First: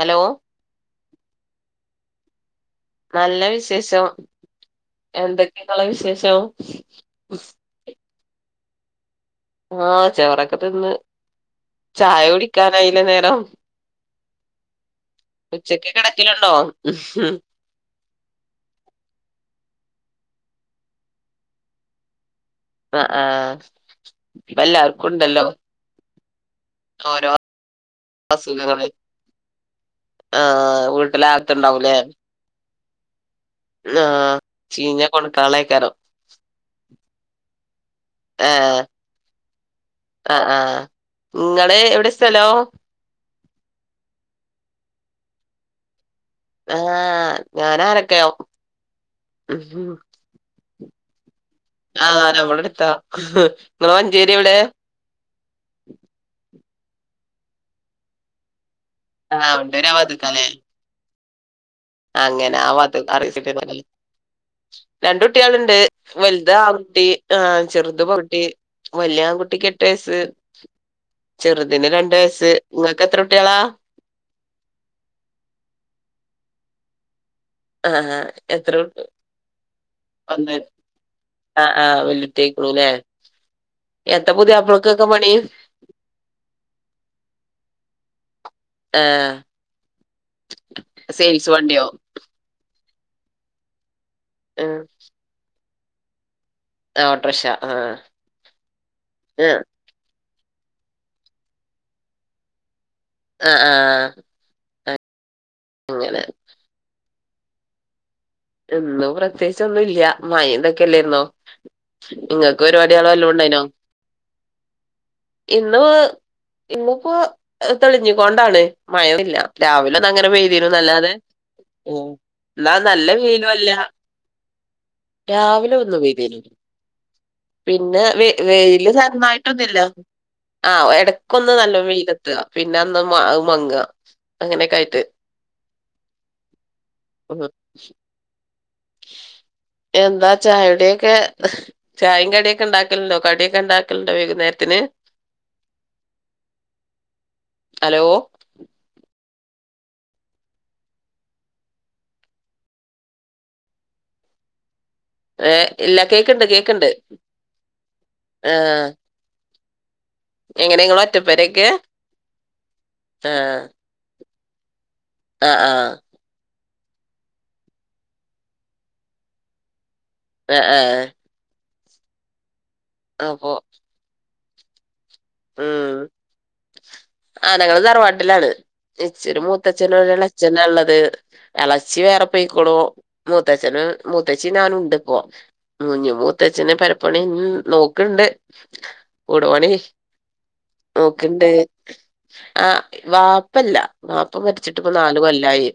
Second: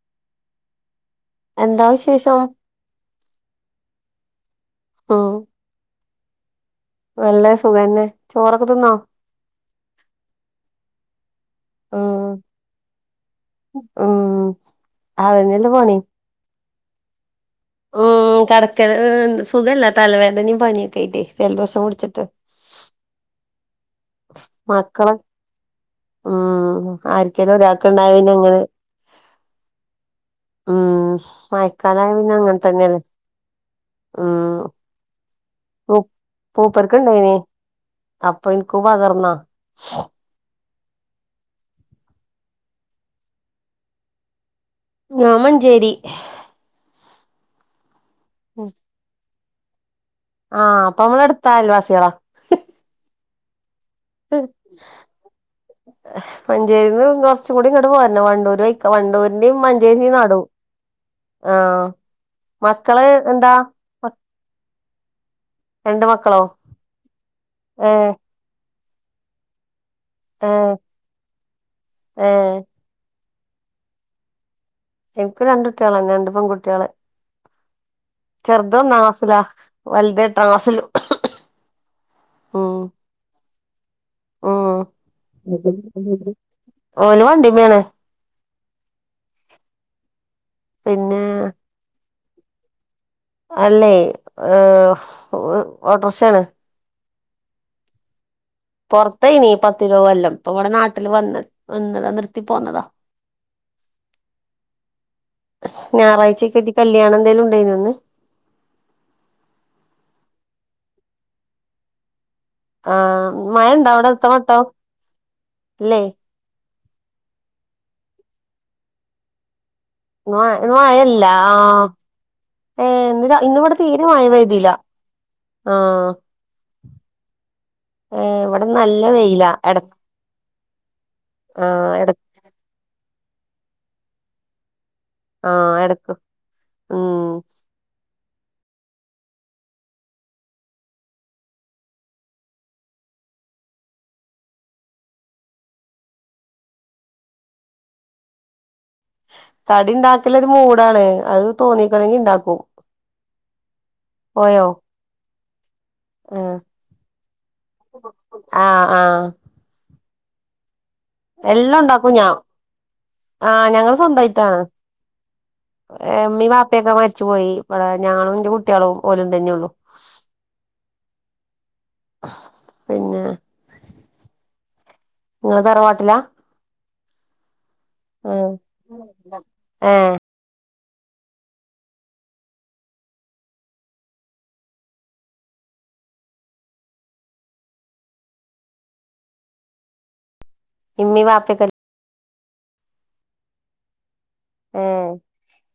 Hello എന്താ വിശേഷം നല്ല വിശേഷം ഉം എന്തൊക്കെയുള്ള വിശേഷം നല്ല സുഖന്നെ ചോറൊക്കെ തിന്നോ ആഹ് ചോറക്കത്തിന്ന് ചായ ഉം കുടിക്കാനായില്ല നേരം ഉം അതന്നെല്ലേ ഉച്ചക്ക് പണി കിട ക്കലുണ്ടോ ഉം കടക്ക മം സുഖല്ല തലവേദനയും പനിയൊക്കെ ആയിട്ട് ജലദോഷം പിടിച്ചിട്ട് അ ആഹ് മക്കളെ വല്ലാർക്കുണ്ടല്ലോ ഉം ആരിക്കല്ലും ഒരാക്ക ഉണ്ടായ പിന്നെ അങ്ങനെ അസുഖങ്ങള് ഉം ആഹ് വീട്ടില് ആകത്തുണ്ടാവൂലേ മയക്കാലായ പിന്ന അങ്ങന തന്നെയാണ് ആഹ് ചീഞ്ഞ കൊണക്കളക്ക പൂപ്പർക്ക്‌ ഇണ്ടായിന് അപ്പൊ ഇനക്ക് ആഹ് പകർന്നാ ആഹ് ആഹ് നിങ്ങള് എവിടെ സ്ഥലോ? ഞാ മഞ്ചേരി ആഹ് ഞാനാരൊക്കെയാ ഉം ഉം ആഹ് അപ്പൊ നമ്മള അടു ആഹ് രവിള എടുത്താ നിങ്ങ മഞ്ചേരി എവിടെ മഞ്ചേരിൽ നിന്ന് കുറച്ചും കൂടി ഇങ്ങട് പോരണം വണ്ടൂര് വ ആഹ് വണ്ടൂരിന്റെയും വണ്ടൂര് ആ മഞ്ചേരിയും നടു ഭാഗത്ത്ക്കാല്ലേ ആഹ് അങ്ങനെ ആവട്ട് മക്കള് എന്താ അറിയിച്ചിട്ട് വരീൻ രണ്ട കുട്ടികളുണ്ട് രണ്ട് മക്കളോ വലുത് ആങ്കുട്ടി ആ ഏ ചെറുതു പെങ്കുട്ടി വല്യ ആൺകുട്ടിക്ക് എട്ട് വയസ്സ് ഏ ചെറുതിന് രണ്ട് ഏ വയസ്സ് നിങ്ങൾക്ക് എത്ര കുട്ടികളാ? എനിക്ക് രണ്ട കുട്ടികളാണ് രണ്ട് പെൺകട്ടികള് ആഹ് എത്ര കുട്ടി ക്ലാസ്സിലാ വലുത് എട്ടാം ഒന്ന് ക്ലാസ്സില് ആഹ് ആഹ് വല്യൊട്ടിആയിരിക്കുണ് ല്ലേ പണി മം ഓല് വണ്ടി മെയാണ് ആഹ് പിന്നെ സെയിൽസ് വണ്ടിയോ അല്ലേ ആഹ് ഓട്ടോറിക്ഷയാണ് ഓട്ടോറിക്ഷ ആഹ് പൊറത്തായ്ന് ആഹ് പത്തിരുപത് കൊല്ലം ഇപ്പ ഇവിടെ നാട്ടില് വന്ന് വന്നതാ നിർത്തി പോന്നതാ ആഹ് ആഹ് അങ്ങനെ ഞായറാഴ്ചയ ക്കെതി കല്യാണം എന്തേലും ഉണ്ടായിന്ന് അന്ന് എന്നും പ്രത്യേകിച്ച് ഒന്നും ഇല്ല്യ മഴന്തൊക്കെയല്ലാരുന്നോ നിങ്ങൾക്ക് ആ പരിപാടികള് വല്ലോണ്ടായിനോ മഴ ഇണ്ടോ അവിടെ അടുത്ത വട്ടം ഇന്ന് ഇല്ലേ ഇന്നിപ്പോ തെളിഞ്ഞു പോണ്ടാണ് മഴയൂമില്ല രാവിലെ ന്നങ്ങനെ ഇന്ന് മഴ വെയ്തിന് ഇന്ന് നല്ലാതെ മഴല്ല ആ മം എന്നാ ഏ നല്ല വെ ഇന്ന് ഇന്ന് ഇവിടെ നൂലാ തീരെ മഴ പെയ്തില്ല രാവിലെ ഒന്നു ആഹ് പെയ്തീന് പിന്നെ വ ഏഹ് ഇവിടെ വെയില് നല്ല വെയിലാ തരന്നായിട്ടൊന്നില്ല എടക്ക് ആഹ ഇടയ്ക്കൊന്ന് നല്ല ആഹ് എട വെയിലിട്ട്ക പിന്നെ അന്ന് മങ്‌ക അങ്ങനെക്കെ ആയിട്ട് ആഹ് എടക്ക് ഉം എന്താ ചായടിയൊക്കെ ചായിം കടിയൊക്കെ ഇണ്ടാക്കല്ണ്ടോ കടിയൊക്കെ ഇണ്ടാക്കല്ണ്ടോ വൈകുന്നേരത്തിന് അലോ കടി ഉണ്ടാക്കലൊരു മൂടാണ് അത് തോന്നിക്ക്ണെങ്കി ണ്ടാക്കും പോയോ ഏ ഇല്ല കേക്ക്ണ്ട് ആഹ് കേക്ക്ണ്ട് ആഹ് എങ്ങനെ ഇങ്ങള എല്ലാം ഉണ്ടാക്കും ഞാ ആഹ് ഞങ്ങള് സ്വന്തായിട്ടാണ് അഹ് ആഹ് ഹ് മ്മീം പാപ്പിയൊക്കെ മരിച്ചു പോയി ഇവടേ ഞാനുംന്റെ കുട്ടികളും ഓലും തന്നെയൊള്ളു ആഹ് ആഹ് ഏഹ് ഹ അപ്പോ ങ്ങള് ഉം തറവാട്ടിലാ ആഹ് ഞങ്ങള് തറവാട്ടിലാണ് ആഹ് ഇച്ചൊരു മൂത്തച്ഛനും ഏഹ് ഒരെ ളച്ഛനു ആ ഉള്ളത് ഇളച്ചി വേറെ പൊയ്ക്കുണൂ മൂത്തച്ഛന് മൂത്തച്ചി ഞനുണ്ട് പോ ഞ്ഞ മൂത്തച്ഛന് പെരപ്പണി നോക്ക്ണ്ട് ഉടവണീ ഇമ്മിം വാപ്പിക ല്ലെ ആഹ് വാപ്പല്ല വാപ്പ മരിച്ചിട്ടിപ്പൊ ഏഹ് നാല്കൊല്ലായി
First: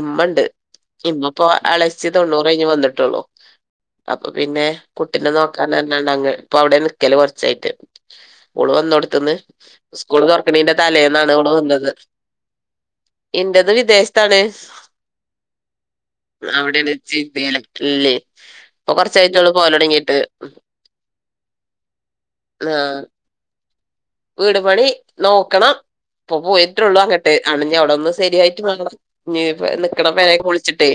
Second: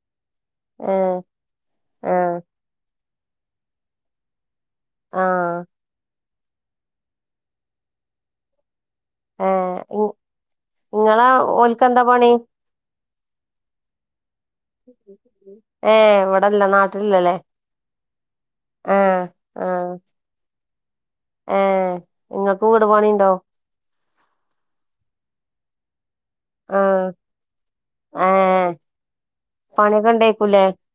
ഇമ്മണ്ട് ഏഹ് ഇമമപ്പോ എളച്ചി ആഹ് തൊണ്ണൂറ് കഴിഞ്ഞ് വന്നിട്ടൊള്ളൂ അപ്പൊ പിന്നെ കുട്ടിനെ ആഹ് നോക്കാൻ തന്നെങ്ങ് ഇപ്പൊ അവിടെ നിക്കല് കുറച്ചായിട്ട് ഓള് വന്നോട്ത്ത്ന്ന് ഏഹ് സ്കൂൾ തൊറക്കണീന്റെ ഇങ്ങളെ തലേന്നാണ് ഓള് വന്നത് ഓൽക്കെന്താ പണി ഇൻറത് വിദേശത്താണ് ഏഹ് ഇവിടെല്ല അവിടെലല്ലേ നാട്ടിലില്ലല്ലേ ജിദേൽ ഇല്ലേ പ്പൊ ആഹ് കൊറച്ചായിട്ടൊളളു ആഹ് പോവലൊടങ്ങീട്ട് ഏഹ് ഇങ്ങക്ക് ആ വീട്പണിണ്ടോ വീട് പണി നോക്കണം ഇപ്പൊ പോയിട്ടൊള്ളു ആഹ് അങ്ങട്ട് അണഞ്ഞ അവിടൊന്ന് സരിയായിട്ട് ഏഹ് വാണം ഞ് നിക്കണ പണിയൊക്കെ പെര ഇണ്ടേക്കൂലേ പൊളിച്ചിട്ടേ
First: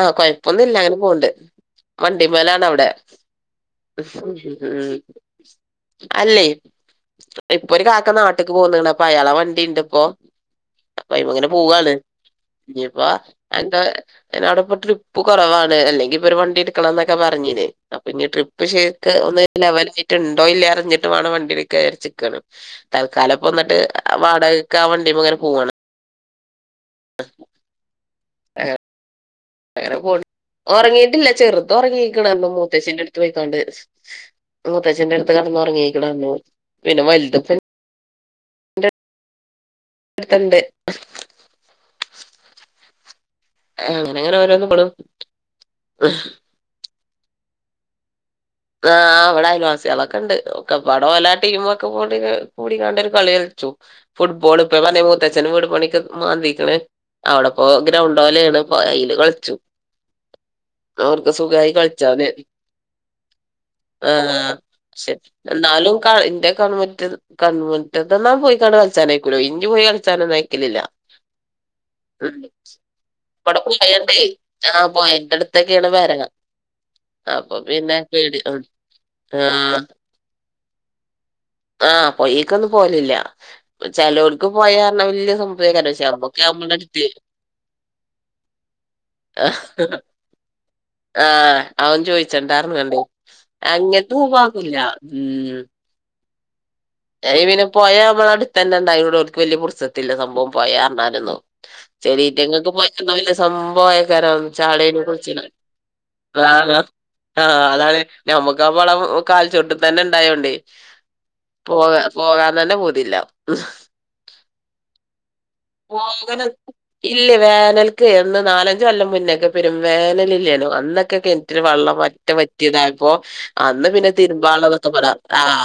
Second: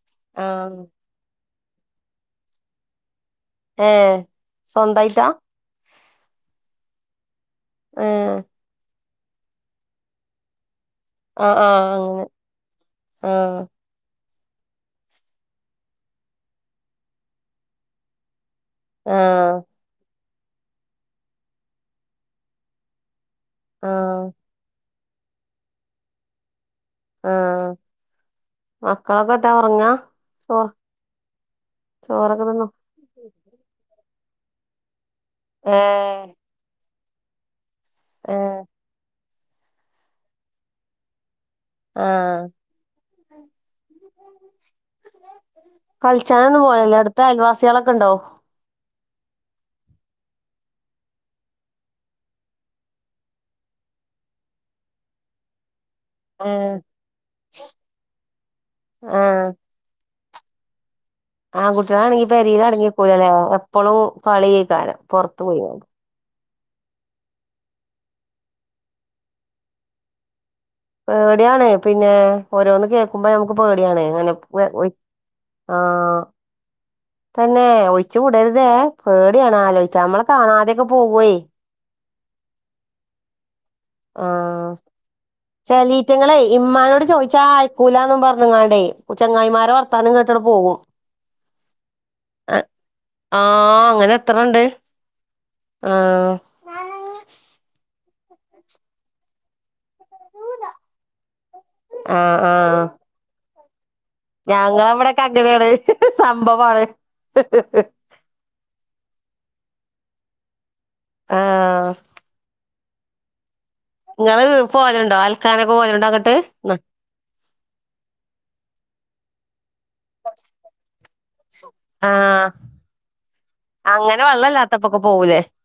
ആഹ് കൊയപ്പൊന്നുല്ല ആഹ് അങ്ങനെ പോവ്ണ്ട് വണ്ടിമലാണവ്ടെ ഏഹ് സ്വന്തായിട്ടാ അല്ലേ ഇപ്പൊ ഒരു കാക്ക ഏഹ് നാട്ടിക്ക് പോന്ന്ണ്അപ്പൊ അയാളെ വണ്ടിണ്ട് ഇപ്പോ പൈമങ്ങനെ ആഹ് ആഹ് പോവയാണ് അങ്ങനെ ഞിപ്പാ എന്താ അയിന് അവിടെ ഇപ്പോ ട്രിപ്പ് കൊറവാണ് അല്ലെങ്കി ഇപ്പൊ ഒരു വണ്ടി എടുക്കണന്നൊക്കെ പറഞ്ഞീന് അപ്പൊ ഇഞപ്പോ ട്രിപ്പ് പക്ഷേക്ക് ആഹ് ഒന്ന് ആഹ് ലെവലായിട്ട് ണ്ടോ ഇല്ലേ അറിഞ്ഞിട്ട് വേണം വണ്ടിൽ കയാരിച്ചക്കണ് തൽക്കാലം ഇപ്പന്നിട്ട് ആഹ് വാടകക്ക് ആ വണ്ടിമങ്ങനെ പോവാണ് ആഹ് മക്കളൊക്കെ എത ഒറ അങ്ങനെ പോ ഉറങ്ങീയിട്ടില്ല ചെറുതൊ റങ്ങീക്കണ് ചോറൊക്കെ തിന്നോ മൂത്തശ്ശിന്റെ അടുത്ത് പോയിക്കാണ്ട് മുത്തച്ഛന്റെടുത്ത് ഏഹ് കിടന്നുറങ്ങിക്കണ് പിന്നെ വൽത് ആഹ് എടുത്തണ്ട് ആഹ് അങ്ങനെ അങ്ങനെ ഓരോന്ന പോണു ത അയൽവാസിയൊളൊക്ക ണ്ടോ ആഹ് ഇവിടെ അയൽവാസീയോളൊക്കെണ് ഓല്ലാ ടീമും ഒക്കെ കൂടിക്കാണ്ടൊരു കളി കളിച്ചു ഫുഡ്ബോൾ ഇപ്പൊ വലെ മൂത്തച്ചന് വീട്പണിക്ക് മാന്തിക്കണ് ഏഹ് അവിടെ പോ ഗ്രൗണ്ട് പോലെയാണ് അയിൽ ആഹ് കളിച്ചു അവടുസു ആ കുട്ടികളാണെങ്കി പെരിയിലാടെ ണെങ്കി കുലല്ലേ എപ്പഴും ആഹ് കളിക്കാനം പക്ഷെ പുറത്തു പോയി എന്നാലും ഇന്റെ കണൺമുറ്റ് കൺമുറ്റതന്ന പോയി ക കളിച്ചാനയക്കല്ലോ ഇഞ് പോയി കളിച്ചാനൊന്നും അയക്കലില്ല പേടിയാണ് പിന്നെ ഉം ഓരോന്ന് കേൾക്കുമ്പോ നമക്ക് ഇവിടെ പേടിയാണ് അങ്ങനെ പു ഒയ്ക്ക് ത്തക്കെയാണ് വരങ്ങ അപ്പൊ പിന്നെ പച്ച പേടി കൂടരുതേ പേടിയാണ് ആഹ് ആലോചിച്ച നമ്മളെ കാണാതെയൊക്കെ പോവുവേ ആഹ് പൊയക്കൊന്നും പോലില്ല ആഹ പക്ഷെ ചലീറ്റങ്ങളെ നമ്മക്ക് നമ്മളെട്ത്ത് ഇമ്മാനോട് ചോദിച്ചാ ആയിക്കൂലന്നും പറഞ്ഞങ്ങാണ്ടേ ചെങ്ങായിമാരെ വർത്താനം കേട്ടഡ് പോകും ആഹ് അവൻ ചോയിച്ചണ്ടായിർന്നണ്ടേ ആഹ് അങ്ങനെ എത്രണ്ട് അങ്ങനത്തവാകില്ല ഉം ആഹ് ഏ ഇ പിന്നെ പൊയ അമ്മളെ അടുത്തന്നെ ഉണ്ടായോണ്ട് ഓൽക്ക് വല്ല്യ പുർസ ത്തില്ല സംഭവം പൊഴ അർഞ്ഞാലൊന്നും ആഹ് ഇതീറ്റങ്ങൾക്ക് ആഹ് പറ്റുന്ന വല്ല സംഭവം ആ ക്കാരം ചാടി ഒക്കെ ഞങ്ങളവിടൊക്കെ കുളിച്ച്ണ അങ്ങനെയാണ് ആഹ് സംഭവാണ് ആഹ് അതാണ് നമുക്ക് അമ്മളം കാൽച്ചുവട്ടിൽ ഇണ്ടായോണ്ട് ആഹ് പോക പോകാൻ തന്നെ പൂതില്ല നിങ്ങള് പോയൽണ്ടോ അൽക്കാന ഒക്കെ പോയല്ണ്ടോ അങ്ങട്ട് എന്ന. ഇല്ലേ വേനൽക്ക് എന്ന് നാലഞ്ച് കൊല്ലം മുന്നേ കെ പെരും വേനല് ഇല്ലേനോ അന്നൊക്കെ കെണറ്റ് വെള്ളം പറ്റ വറ്റി ആഹ് പറ്റിയതാപ്പോ അന്ന് പിന്നെ അങ്ങനെ വെള്ളല്ലാത്തപ്പൊക്കെ തിരുമ്പാളതൊക്കെപ്പെട് പോവൂലേ പആഹ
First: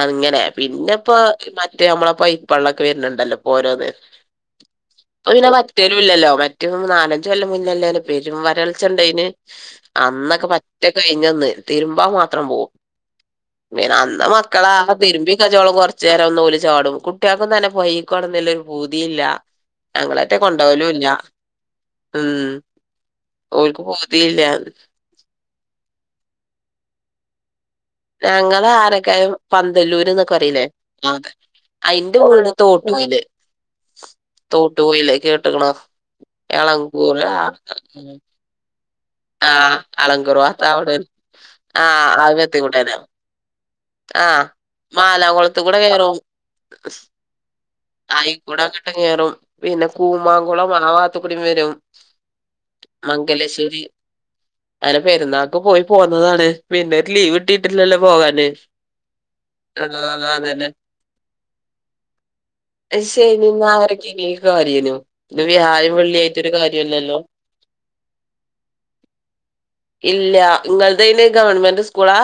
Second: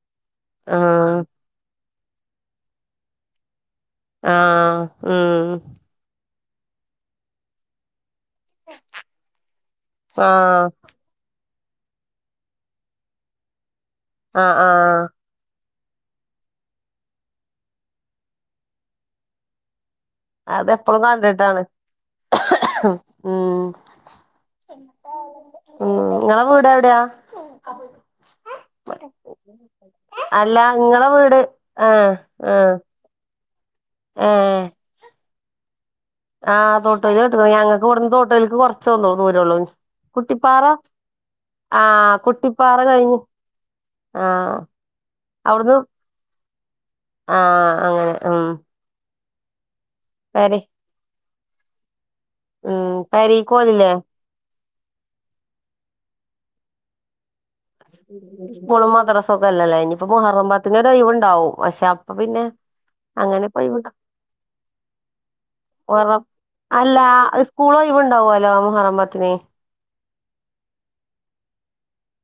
അങ്ങനെ പിന്നെ ഇപ്പ ആഹ് മറ്റേ നമ്മള ഈ പയ്പള്ളം ഒക്കെ വരുന്നുണ്ടല്ലോ ഓരോന്ന് ആഹ് ഉം തരൂല്ലല്ലോ മറ്റൊന്നും നാലഞ്ച് കൊല്ല മുന്നേല്ലാരും പെരും വരൾച്ചണ്ടയിന് അന്നൊക്കെ പ ആഹ് റ്റ കഴിഞ്ഞ തിരുമ്പാ മാത്രം പോകും പിന ആഹ് മക്കളാ ആഹ് തിരുബി കയ്യോളം ചേരം ഒന്ന് ഒല്ച്ചാടും കുട്ടികൾക്കും തന്നെ പൊയേക്കോണം ന്ന്ള്ള ഒരു പൂതിയില്ല ഞങ്ങളെ അതെപ്പളും കൊണ്ടോവലുല്ലാ കണ്ടിട്ടാണ് ഉം ഉം ഓൽക്ക് പൂതിയില്ല ഉം നിങ്ങളെ വീട് എവിടെയാ അല്ല ഇങ്ങളെ വീട് ആഹ് ആഹ് ! ! ! ! ! ! ! ! ! ! ! ! ! ! ! ! ! ! ! !! ! ! ! ! ! ! ! ! ! ! ! ! ! ! ആ അളങ്കുറു അവിടെ ആ ! ! ! ! ! ! ! ! ! ! ആഹ് അങ്ങനെ ഉം ! പെരീ ഉം പെരീക്കോലില്ലേ ! ! ! ! ! ! ! ! ! ! ! ! ! ! ! ! അങ്ങനെ പെരുന്നാൾക്ക് പോയി പോന്നതാണ് പിന്നെ ഒരു ലീവ് കിട്ടിയിട്ടില്ലല്ലോ പോകാന് സ്കൂളും മദ്രസം ഒക്കെ അല്ലല്ലേ ഇനിയിപ്പോ മുഹറ അതന്നെ പത്തിന് ഒരു ഒയിവുണ്ടാവും പക്ഷെ അപ്പൊ പിന്നെ അങ്ങനെ ശനി ഇപ്പൊ ഒഴിവുണ്ട ഞായറൊക്കെയ്നി ഒരു കാര്യയ്നു ഇത് വ്യാഴം മുഹറം വെള്ളിയ ആയിട്ടൊരു അല്ല കാര്യഇല്ലല്ലോ സ്കൂള് ഉഴിണ്ടാവു അല്ലോ മുഹറം പത്തിന് ഇല്ല ഇങ്ങൾതയ്ന് ഗവൺമെന്റ് സ്കൂളാ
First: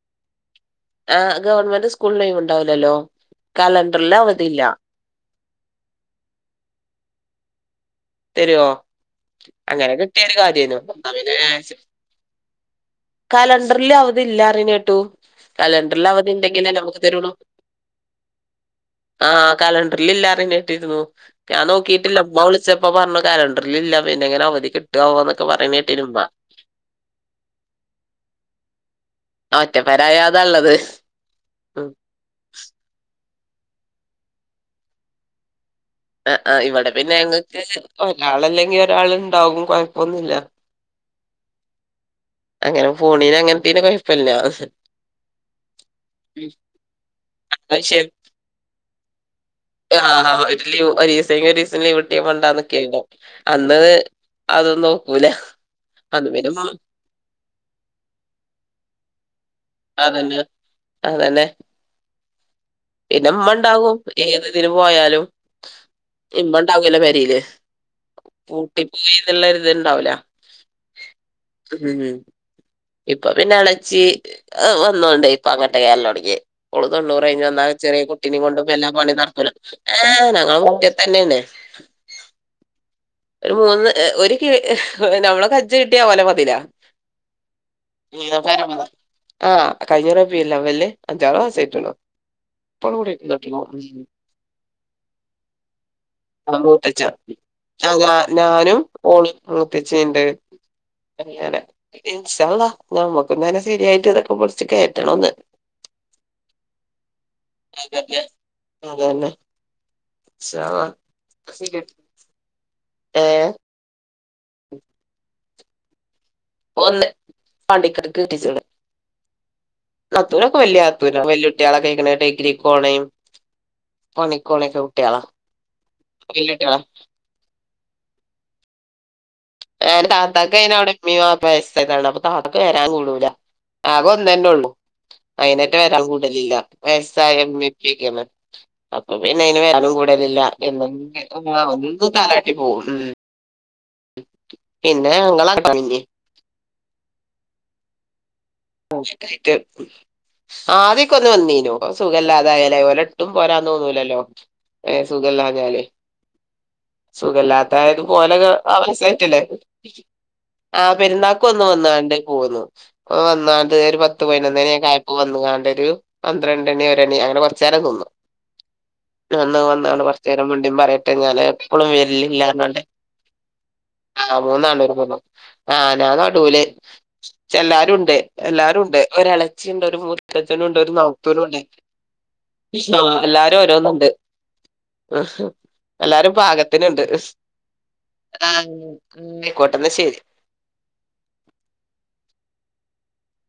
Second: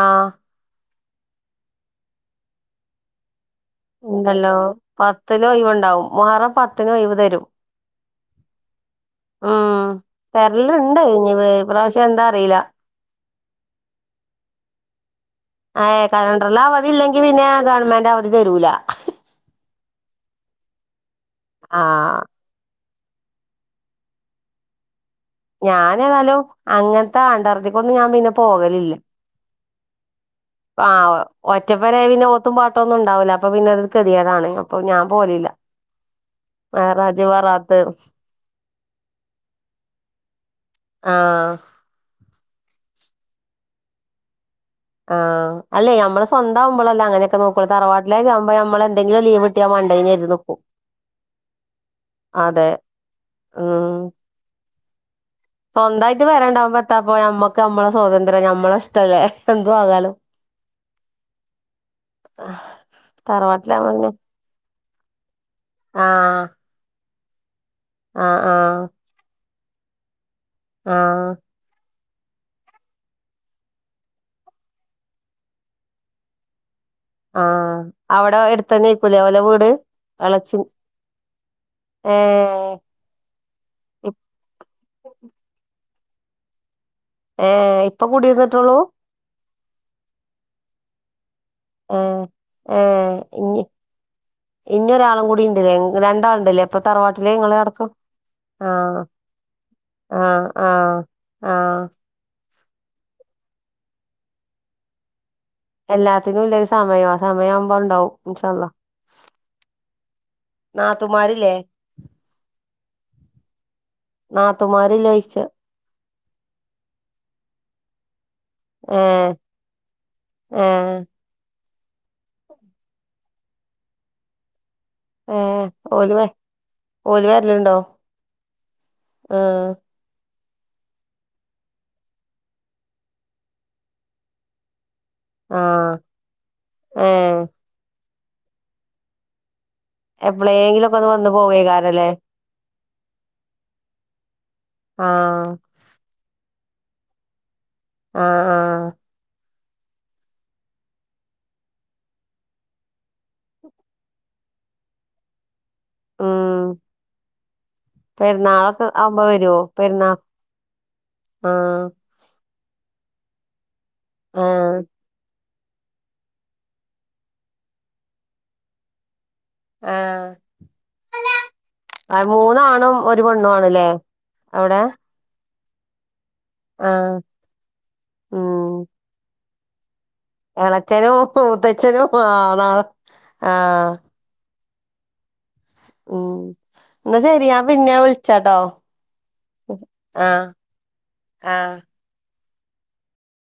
ആഹ് ആഹ് ഗവൺമെന്റ് സ്കൂളിന് ഒഴി വിണ്ടാവില്ലല്ലോ ഉണ്ടല്ലോ പത്തിന് ഒയിവുണ്ടാവും മുഹറം പത്തിന് ഒയിവ് തരും തരുവോ ഉം അങ്ങനെ കിട്ടിയ ഒരു കാര്യനു തരലുണ്ട് എന്നാ ഈ പ്രാവശ്യം എന്താ അറിയില്ല കലണ്ടറില് അവധി ഇല്ല അറി നേട്ടു ഏ കലണ്ടറില് അവധി ഇല്ലെങ്കി പിന്നെ ഗവൺമെന്റ് അവധി തരൂല ആഹ് കലണ്ടറിലില്ലാറിണെട്ടീന്നു ഞാൻ നോക്കിട്ടില്ല ആഹ് ഉമ്മ വിളിച്ച അപ്പൊ പറഞ് കലണ്ടറിലില്ല പിന്നെങ്ങനാ അവധി കിട്ടാവോന്ന് ഞാനേതാലും അങ്ങനത്തെ ആണ്ടർതിക്കൊന്നും ഞാൻ പിന്നെ പോകലില്ല ഒറ്റപ്പെരായ അതാ ഉള്ളത് ആഹ് ഉം ഒറ്റപ്പെരായപിന്നെ കാത്തും പാട്ടൊന്നുംണ്ടാവൂലാ അപ്പ പിന്നതൊര് കെധ്യേടാണ് അപ്പ ഞാ പോരൂല ആ ആ ഇവിടെ പിന്നെ ഞങ്ങക്ക് ഒരാളല്ലെങ്കി ഒരാള് ണ്ടാവും കുഴപ്പൊന്നുല്ല്യാ ആഹ് അങ്ങനെ പോണീന് അങ്ങനത്തീന് കൊഴപ്പല്ലാ ആഹ് അല്ലേ അമ്മളെ സ്വന്താവുമ്പളല്ലേ അങ്ങനൊക്കെ നോക്കൊള്ളു പക്ഷെ തറവാട്ടിലേക്കാവ്പോ നമ്മളെന്തെങ്കിലും ലീവ്ട്ട് ആഹ് ആ ഒരു ലി ഒരൂസെങ്കി ഒരൂസം ലീവ്ട്ടിയ അതെ മണ്ടാന്നിക്കാവും അന്ന് ഉം അതൊന്നുനോക്കൂല സ്വന്തായിട്ട് പെരണ്ടാവുമ്പ എത്താപ്പോ ഞമ്മക്ക് ഞമ്മളെ സ്വതന്ത്രം ഞമ്മളഷ്ടല്ലേ എന്തുആകാലോ അതന്നെ പിന്നെമ്മണ്ടാവും ഏത്തിന് പോയാലും ആഹ് ഇമ്മണ്ടാവല്ലോ പെരീല് ആഹ് ആഹ് പൂട്ടിപ്പോയിന്ന്ള്ളൊരിത്ണ്ടാവൂല ആഹ് അതന്നെ ഇപ്പൊ പിന്നെ എളച്ചി അ വന്നോണ്ടെ ഇപ്പങ്ങട്ട് കേറലൊടങ്ങീ ഓള് തൊണ്ണൂറയ്ഞ് വന്നാ ആഹ് ചെറേ അവിടെ കുട്ടിനികൊണ്ട് എല്ലാപണി എടുത്തന്നേക്കൂലേ ഓലെ നടക്കൂല വീട് ഏ ഞങ്ങളെ എളച്ചി മുറ്റതെന്നേണ്. ഏഹ് ഒരു മൂന്ന് ഒര് കിഴി നമ്മളകജ്ജട്ടിയാ ഓലമതിലാ. ഏഹ് ഇപ്പൊ ഏതാ കുടിയിരുന്നിട്ടുള്ളൂ പെരമ്മലോ ആഹ് കഴിഞ്ഞ റബിഹുൽഅവ്വൽന് അഞ്ചാറ്മാസായി ആഹ് ഏഹ് ഇഞ്ഞി ഇഞൊരാളുംകൂടിണ്ട്ലേ ഇൻങ്ങക്ക്‌ രണ്ടാള്ണ്ട്ലേ ഇപ്പൊ തറവാട്ടില് ഇങ്ങളെ അ ഞാ ഞാനും ഓള് മൂത്തച്ചീണ്ട് ആഹ് ആഹ് അങ്ങെനെ ആഹ് ഇൻസാള്ളാ ഞമ്മക്കും തന്നെ സെര്യായിട്ട് ഇതൊക്കെ പൊളിച്ച്കേറ്റണൊന്ന് എല്ലാത്തിനുല്ലൊരു സമയം ആ സമയാവുമ്പോണ്ടാവും ഇൻഷാഅള്ളാ അതന്നെ ഇൻഷാ അള്ളാ നാത്തൂമാരില്ലേ ഏഹ് നാത്തൂമാരില്ലോയ്ച്ച ഒന്ന് പാണ്ടിക്കാട്ട്ക്ക് കെട്ടിച്ച്ണ് ഏഹ് നാത്തൂനൊക്കെ ഏഹ് വല്ല്യാത്തൂനാ വല്ല്യൊട്ട്യാളൊക്കായ്ക്ക്ണ് ഡിഗ്രിക്കോനേം പണിക്കൊവ്ണെക്കെ ഏഹ് ഓല് വേ ഓല് വെര്ല്ണ്ടൊ ആഹ് ആന് താത്താക്കയ്നവ്ടെ ഇമ്മേമ് ബാപ്പേം വയസ്സായ്താണ് അപ്പൊ താത്താക്ക് വരാൻ കൂടൂല ആകെഒന്നെന്നൊള്ളു അയ്നെറ്റെ ആഹ് വരാൻ കൂടലില്ല വെയസായ ഏഹ് ഇമ്മേം ഇപ്പക്കാണ് അപ്പപിന്നയ്ന് വരാനും കൂടലില്ല എപ്പളേങ്കിലൊക്കെ ഒന്ന് എന്നെങ്കി വന്ന് പോവേക്കാരല്ലേ ഒന്ന് തലാട്ടിപോവും പിന്നെ ആഹ് ഞങ്ങളങ്ങട്ടണില്ലെ ആഹ് ആഹ് ഇങ്ങൻക്കായിട്ട് ഉം ആദ്യൊക്കൊന്ന് വന്നീനു ഇപ്പ സുഖല്ലാതായാലേ ഓലെട്ടും പോരാൻ തോന്നൂലല്ലോ ഏഹ് സുഖല്ലാഞാല് ഉം സുഖല്ലാത്തായത്പോലെ പെരുന്നാളൊക്കെ ആവുമ്പോ വയസായിട്ടല്ലേ വരുവോ പെരുന്നാ ആ പെരുന്നാക്കൊന്ന് ആഹ് വന്നാണ്ട് പോന്നു ഓ വന്നാണ്ട് ഒരു പത്ത് ആഹ് പതിനെന്നനിക്കായപ്പൊ വന്ന്ക്കാണ്ടൊരു പന്ത്രണ്ടണി ഒരണി അങ്ങനെ കൊർച്ചേരം നിന്നു ഒന്ന് വന്നാണ്ട് ആഹ് കൊർചേരം മുന്ടീം പറയട്ടെ ഞാന എപ്പളും ആ വരിലില്ലാന്നറ്ഞ്ക്കാണ്ട് മൂന്നാണും ഒരു പെണ്ണു ആണ്ല്ലേ ആ അവിടെ മൂന്നാണും ഒര് പെണ്ണും ആ ഞാനടൂല് ആഹ് ഛെല്ലാരുണ്ട് ഉം ണ്ട് ഒരളച്ചിണ്ട് ഒര് മൂ ത്തച്ചനുണ്ട് ഒരു ഇളച്ചനും നൗത്തൂനുണ്ട് മൂത്തച്ഛനും ആ നാ ആ ആ എല്ലാരും ഓരോന്ന്ണ്ട് അഹ ഉം ന്നാ ശെരി ഞാ പിന്നെ വിളിച്ചാട്ടോ ആഹ് ആയിക്കോട്ടെ ന്നാ ശരി ആഹ് ആഹ്